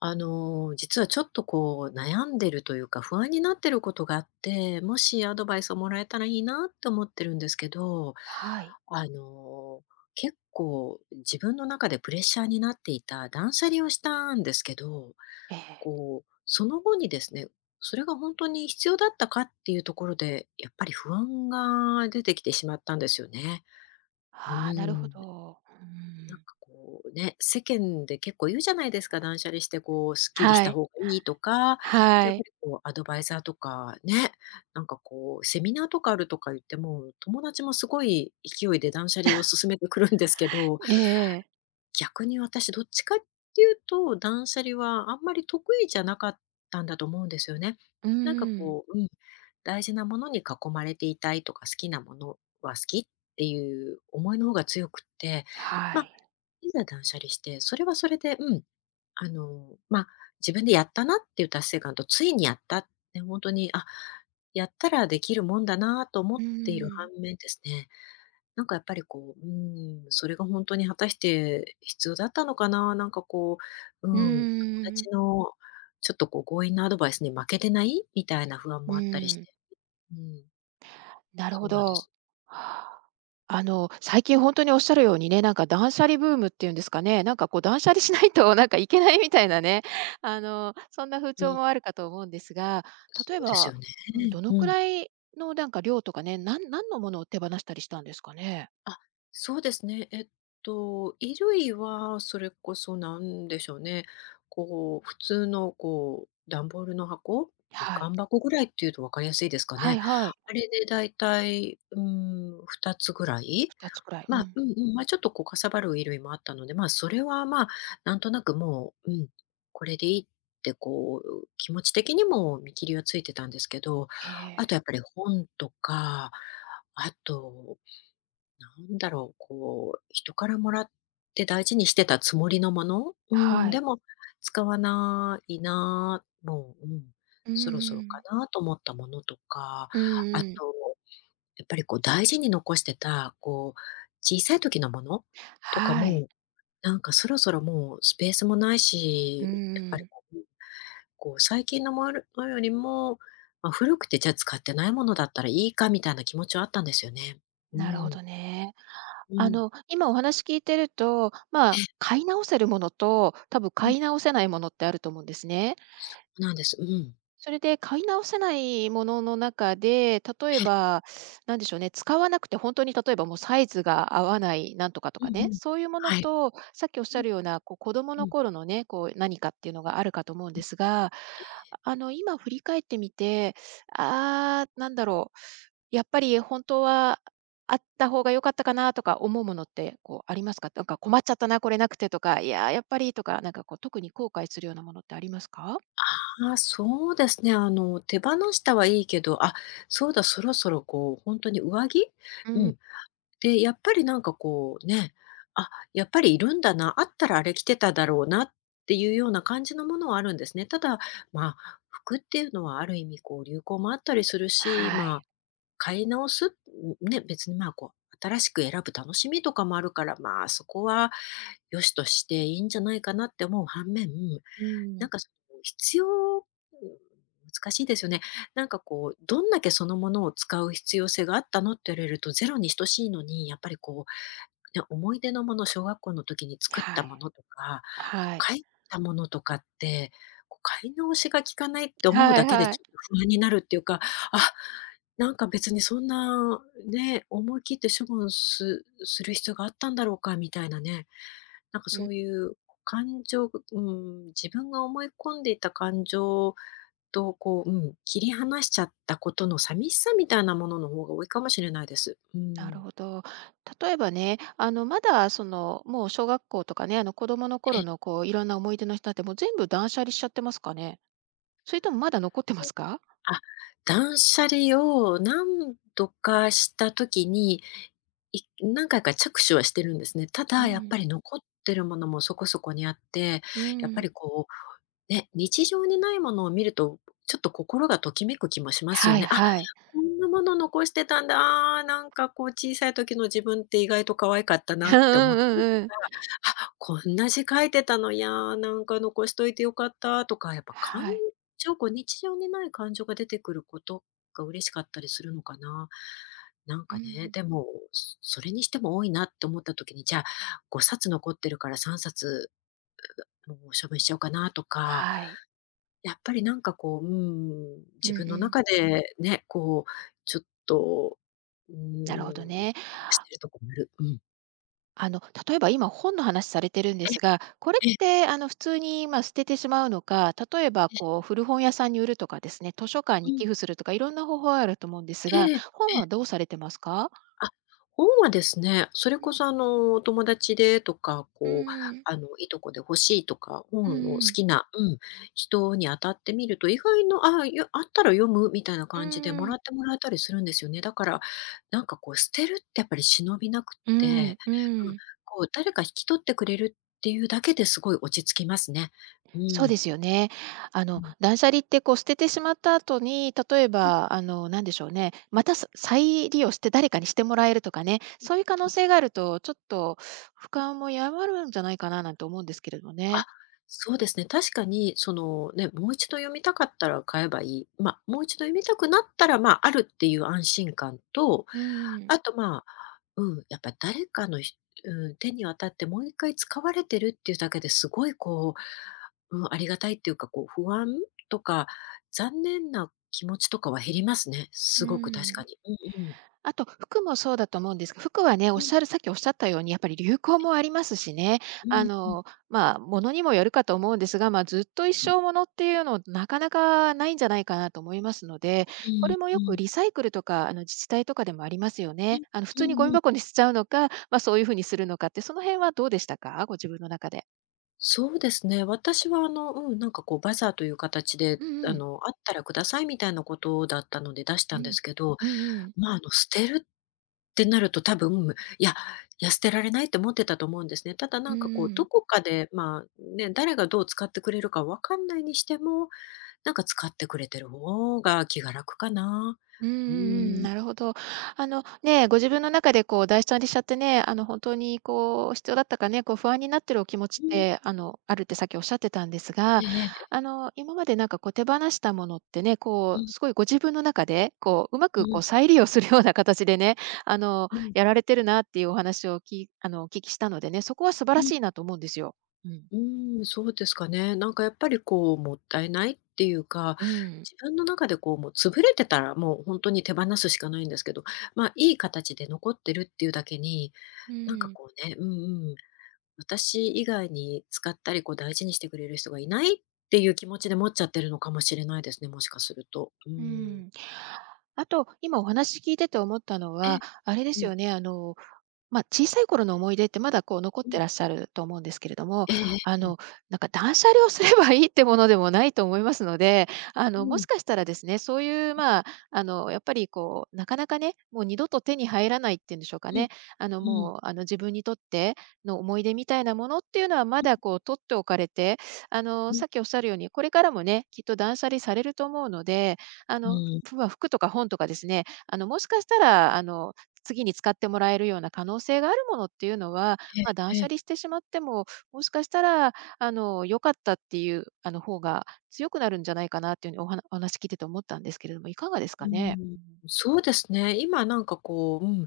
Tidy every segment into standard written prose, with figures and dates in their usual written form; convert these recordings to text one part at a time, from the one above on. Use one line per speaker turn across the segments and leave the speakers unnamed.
実はちょっとこう悩んでるというか、不安になってることがあって、もしアドバイスをもらえたらいいなって思ってるんですけど、
はい。
あの、結構自分の中でプレッシャーになっていた断捨離をしたんですけど、
ええ。
こう、その後にですね、それが本当に必要だったかっていうところで、やっぱり不安が出てきてしまったんですよね。う
ああ、なるほ
ん。
ど。う
なんか
ん。
こうね、世間で結構言うじゃないですか、断捨離してこうすっきりし
は
た
い。
方がいいとか、で、
は
やっぱ
い。
りこうアドバイザーとかね、なんかこうセミナーとかあるとか言っても友達もすごい勢いで断捨離を勧めてくるんですけど、
ええ
逆に私どっちかっていうと、断捨離はあんまり得意じゃなかったんだと思うんですよね。
う
なんか
ん。
こう、大事なものに囲まれていたいとか、好きなものは好きっていう思いの方が強くって、
は
まあ
い。
いざ断捨離して、それはそれで、あの、まあ、自分でやったなっていう達成感と、ついにやったって、本当に、あ、やったらできるもんだなと思
う
っている反
ん。
面ですね、なんかやっぱりこう、それが本当に果たして必要だったのかな、なんかこう、
うー
友
ん。
達のちょっとこう強引なアドバイスに負けてないみたいな不安
う
もあったりし
ーん。
て。うん、
なる
そ
ほ
うなんです。
ど。あの、最近ほんとにおっしゃるようにね、なんか断捨離ブームっていうんですかね、なんかこう断捨離しないとなんかいけないみたいなね、あの、そんな風
う
潮
ん、
もあるかと思うんですが、
そ
例え
うです
ば、
よね。
うん、どの
う
く
ん。
らいのなんか量とかね、何のものを手放したりしたんですかね？
あ、そうですね。衣類はそれこそなんでしょうね。こう、普通のこう、段ボールの箱、み
は
か
い。
ん箱ぐらいっていうと分かりやすいですか
は
ね。
いはい。
あれでだいたい、2つぐらい。
2つくらい。う
まあ、
ん。
ま、ちょっとこうかさばる衣類もあったので、ま、それは、まあ、なんとなくもう、これでいいってこう、気持ち的にも見切りはついてたんですけど、
へ
あ
え、
とやっぱり本とか、あとなんだろう、こう、人からもらって大事にしてたつもりのもの、
は
で
い。
も使わないな、もう、
うんうん
そろそろ
う
か
ん。
なと思ったものとか、
うん
あ
う
と、
ん。
やっぱりこう大事に残してた、こう、小さい時のものとか
はい。
も、なんかそろそろもうスペースもない
うんう
し、やっぱり
ん。
こう最近のものよりも、まあ、古くてじゃあ使ってないものだったらいいかみたいな気持ちはあったんですよね。う
なるほ
ん、
どね。
う
あ
ん、
の、今お話聞いてると、まあ、買い直せるものと、多分
うん。
買い直せないものってあると思うんですね。
なんです。うん。
それで買い直せないものの中で、例え
え
ば、なんでしょうね、使わなくて本当に例えばもうサイズが合わないなんとかと
う
か
ん
ね、
うん。
そういうもの
はい。
と、さっきおっし
うん
ゃ
う
るような、こう子供の
ん。
頃のね、こう何かっていうのがあるかと思うん
うん。
ですが、あの今振り返ってみて、ああ、なんだろう、やっぱり本当はあった方が良かったかなとか思うものってこうありますか？なんか困っちゃったな、これなくてとか、いやー、やっぱりとか、なんかこう特に後悔するようなものってありますか？
ああ、そうですね。手放したはいいけど、あ、そうだ、そろそろこうほんとに上着
う
う
ん。
ん。で、やっぱりなんかこうね、あ、やっぱりいるんだな、あったらあれ着てただろうなっていうような感じのものはあるんですね。ただ、まあ、服っていうのはある意味こう流行もあったりするし、
は
ま
い。
あ買い直す、ね、別に、まあ、こう、新しく選ぶ楽しみとかもあるから、まあ、そこは良しとしていいんじゃないかなって思う反面、
うん、
なんか、その、必要難しいですよね。なんか、こう、どんだけそのものを使う必要性があったのって言われるとゼロに等しいのに、やっぱり、こうね、思い出のもの、小学校の時に作っ
は
た
い、
ものとか、こ
は
う
い。
書いたものとかって、こう買い直しが効かないって思う
は
だ
い
けで
はい。
ちょっと不安になるっていうか、あ、なんか別にそんなね、思い切って処分すする必要があったんだろうかみたいなね、なんか
う
そ
ん、
ういう感情自分が思い込んでいた感情とこう、切り離しちゃったことの寂しさみたいなものの方が多いかもしれないです。う
なる
ん。
ほど。例えばね、あの、まだその、もう小学校とかね、あの、子供の頃のこう、いろんな思い出の人って、もう全部断捨離しちゃってますかね？それともまだ残ってますか？
あ、断捨離を何度かした時に、何回か着手はしてるんですね。た
う
だやっぱ
ん、
り残ってるものもそこそこにあって、
う
やっぱ
ん。
りこう、ね、日常にないものを見ると、ちょっと心がときめく気もしますよ
はい
ね。あ、
はい。
こんなもの残してたんだ、あーなんかこう小さい時の自分って意外と可愛かったな
う
っ
んう
て思っ
ん
たりと
う
か、
んうん。
あ、こんな字書いてたの、いや、なんか残しといてよかったとか、やっぱ感
はい。
ちょこう日常にない感情が出てくることが嬉しかったりするのかな。なん
う
かね、
ん。
でも、それにしても多いなって思った時に、じゃあ5冊残ってるから3冊もう処分しちゃおうかなとか、
はい。
やっぱりなんかこう、
うん
自分
う
の
ん。
中でね、こうちょっと、う
なるほど
ん、
ね。
してるとこもある。うん。
あの、例えば今本の話されてるんです
え
が、これっ
え
てあの普通に、ま、捨ててしまうのか、例えば
え、
こう古本屋さんに売るとかですね、図書館
う
に
ん、
寄付するとかいろんな方法があると思うんですが、
ええ、
本
え
はどうされてますか？
あ、本はですね、それ
う
こ
ん、
そお友達でとか、
うー
こう、
ん。
いとこで欲しいとか、
う
本の好
ん。
きな人に当たってみると、意外の、ああ、あったら読むみたいな
うー
感じでもら
ん、
ってもらえたりするんですよね。だから、なんかこう捨てるってやっぱり忍びなくっ
うー
て、
ん、う
うん、
ーん。
こう誰か引き取ってくれるっていうだけですごい落ち着きますね。う
そう
ん。
ですよね。あ
う
の、
ん。
断捨離ってこう捨ててしまった後に、例え
うんうん。
ば、あの、なんでしょうね、また再利用して誰かにしてもらえるとかね、そういう可能性があると、ちょっと負荷も和らぐんじゃないかななんて思うんですけれども
あ、
ね。
そうですね。確かに、そのね、もう一度読みたかったら買えばいい。まあ、もう一度読みたくなったら、まあ、あるっていう安心感と、
うん、
あと、まあ、やっぱ誰かのひうん、手に渡ってもう一回使われてるっていうだけですごいこう、ありがたいっていうか、こう不安とか、残念な気持ちとかは減りますね。
う
すごく確か
ん。
に。うん。
あと、服もそうだと思うんですが、服はね、お
う
っ
ん、
しゃるさっきおっしゃったように、やっぱり流行もありますしね。
う
あ
んうん。
の、まあ、ものにもよるかと思うんですが、まあ、ずっと一
うん、
生ものっていうの、なかなかないんじゃないかなと思いますので、
う
こ
ん
れも
う
よく
ん。
リサイクルとか、あの、自治体とかでもありますよ
う
ね。
ん、
あの、普通
う
にゴ
ん
ミ
うん。
箱に捨てちゃうのか、まあ、そういうふうにするのかって、その辺はどうでしたか？ご自分の中で。
そうですね。私はなんかこうバザーという形で、
うんうん。
あったらくださいみたいなことだったので出した
う
んで
ん。
すけど、
うんうん。
まあ、捨てるってなると多分、いや、いや、捨てられないって思ってたと思うんですね。ただ
うん
なんかこう、
う
ど
ん。
こかで、まあね、誰がどう使ってくれるかわかんないにしても、なんか使ってくれてる方が気が楽かな。
うんうんう
う
ん、
ん。
なるほど。あの、ね、ご自分の中でこう断捨離しちゃってね、あの、本当にこう必要だったかね、こう不安になってるお気持
う
ちっ
ん。
て、あの、あるってさっきおっしゃってたんです
え
が、
えええ。
あの、今までなんかこう手放したものってね、
う
こう、
ん
すごいご自分の中で、こう、うま
う
く
ん。
こう再利用するような形でね、あの、
うん。
やられてるなっていうお話をあの、お聞きしたのでね、そこは素晴
う
ら
ん。
しいなと思うんですよ。うん。
うーん、そうですかね。なんかやっぱりこうもったいないっていうか、
うん。
自分の中でこうもう潰れてたらもう本当に手放すしかないんですけど、ま、あいい形で残ってるっていうだけに、
う
なんか
ん。
こうね、うん、私以外に使ったりこう大事にしてくれる人がいないっていう気持ちで持っちゃってるのかもしれないですね、もしかすると。う
う
ん。
ん。あと、今お話聞いてて思ったの
え
は、あれで
う
す
ん、
よね、あの、まあ、小さい頃の思い出ってまだこう残っ
う
て
ん。
らっしゃると思うんですけれども、
ええ
あの、なんか断捨離をすればいいってものでもないと思いますので、あ
う
の、も
ん、
しかしたらですね、そういうまあ、あの、やっぱりこう、なかなかね、もう二度と手に入らないっていうんでしょうか
うん、
ね。あの、
うん、
もう、あの、自分にとっての思い出みたいなものっていうのはま
うん、
だこう取っておかれて、あの、
うん、
さっきおっしゃるように、これからもね、きっと断捨離されると思うので、あの、服とか本とかですね、あの、もしかしたら、あの、次に使ってもらえるような可能性があるものっていうのは、
え
まあ、断
ええ
捨
え、
離してしまっても、もしかしたら、あの、良かったっていう、あの、方が強くなるんじゃないかなっていうふうにお話聞いてて思ったんですけれども、いかがですか
う
ね？
ん。
うん。
そうですね。今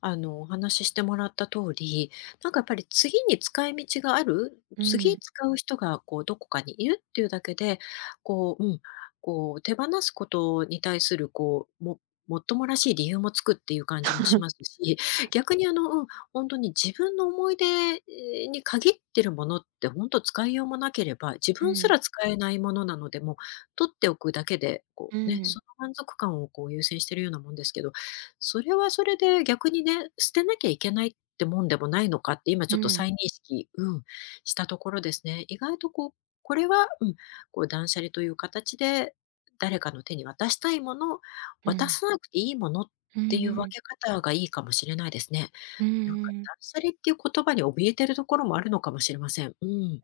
お話ししてもらった通り、なんかやっぱり次に使い道がある、
う
次
ん、
使う人がこうどこかにいるっていうだけで、こう、うん、手放すことに対するもっともらしい理由もつくっていう感じもしますし、逆に自分の思い出に限ってるものって本当使いようもなければ、自
う
分す
ん、
ら使えないものなので、もう取っておくだけで、こ
うん、
うね、
う
そ
ん、
の満足感をこう優先してるようなもんですけど、それはそれで逆にね、捨てなきゃいけないってもんでもないのかって、今ち
う
ょっと
ん、
再認識したところですね。意外とこう、これは、うん、こう断捨離という形で、誰かの手に渡したいもの、渡さなくていいものっ
う
ていう分
ん、
け方がいいかもしれないですね。
う
なんか
ん。
断捨離っていう言葉に怯えてるところもあるのかもしれません。うん。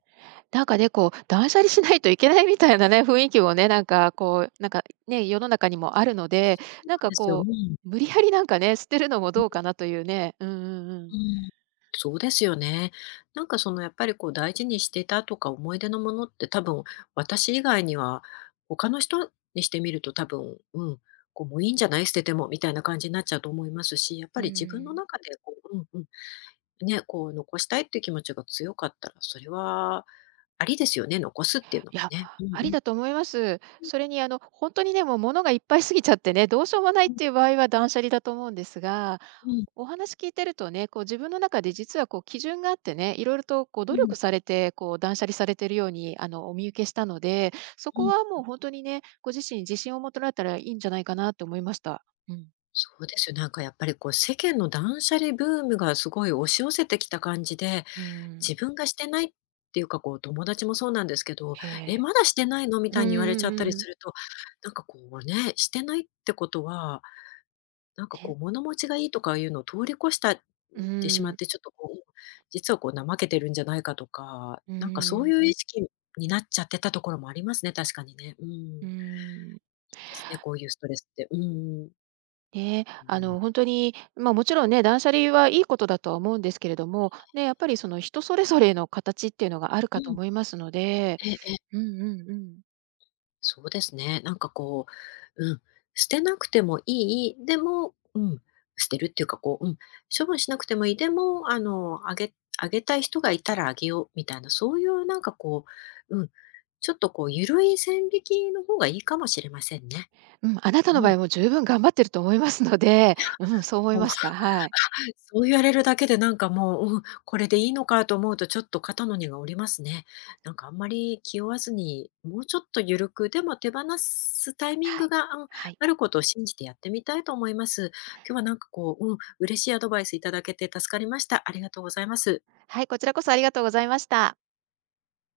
なんかね、こう、断捨離しないといけないみたいなね、雰囲気もね、なんか、こう、なんか、ね、世の中にもあるので、
そう
なん
なん
か、
ですよ。う
こ
ん。
う、無理やりなんかね、捨てるのもどうかなというね。うんうんうん。
うん、そうですよね。なんかそのやっぱりこう大事にしていたとか思い出のものって、多分私以外には、他の人にしてみると多分、こうもういいんじゃない捨ててもみたいな感じになっちゃうと思いますし、やっぱ
う
り自分の
ん。
中でね、こう残したいっていう気持ちが強かったら、それはありですよね、残すっていうの
い
も
や、
ね。うん
あ
う
り
ん
だと思います。それにあの、本当にね、もう物がいっぱい過ぎちゃってね、どうしようもない
う
っ
ん
ていう場合は断捨離だと思うんですが、
うん
お話聞いてるとね、こう自分の中で実はこう基準があってね、いろいろとこう
う
努
ん
力されて、こう断捨離されてるようにあの、お見受けしたので、そ
う
こ
ん。
はもう本当にね、ご自身に自信を持ってられたらいいんじゃないかなって思いました。うん。
そうですよ。なんかやっぱりこう世間の断捨離ブームがすごい押し寄せてきた感じで、
うーん。
自分がしてないっていうか、こう、友達もそうなんですけど、
へ
「え、
え。
まだしてないの？」み
うん
た
う
いに言われちゃ
ん
ったり
うん。
すると、なんかこうね、してないってことは、なんかこ
ね。
う物持ちがいいとかいうのを通り越したっ
うー
てしまっ
ん。
て、ちょっとこう、実はこう怠けてるんじゃないかとか、
う
なんかそう
ー
いう
ん。
意識になっちゃってたところもありますね、確かにね。う
うー
ん。
ん。
ですね、こういうストレスって。うんうん。
ね、
う
あ
ん。
の、本当に、まあ、もちろんね、断捨離はいいことだとは思うんですけれども、ね、やっぱりその人それぞれの形っていうのがある
う
かと
ん。
思いますので、
えええ、
うんうんうん。
そうですね。う、うん、捨てなくてもいい、でも、捨てるっていうか、処分しなくてもいい、でも、あの、あげ、あげたい人がいたらあげよう、みたいな、そういうう、うん、ちょっとこう、ゆるい線引きの方がいいかもしれませんね。
うん、あなた
う
の場
ん。
合も十分頑張ってると思いますので、うん、そう思いました。はい。
そう言われるだけでなんかもう、うん、これでいいのかと思うと、ちょっと肩の荷が下りますね。なんかあんまり気負わずに、もうちょっと緩く、でも手放すタイミン
は
グ
い。
が、あ
はい。
あることを信じてやってみたいと思います。今日は嬉しいアドバイスいただけて助かりました。ありがとうございます。
はい、こちらこそありがとうございました。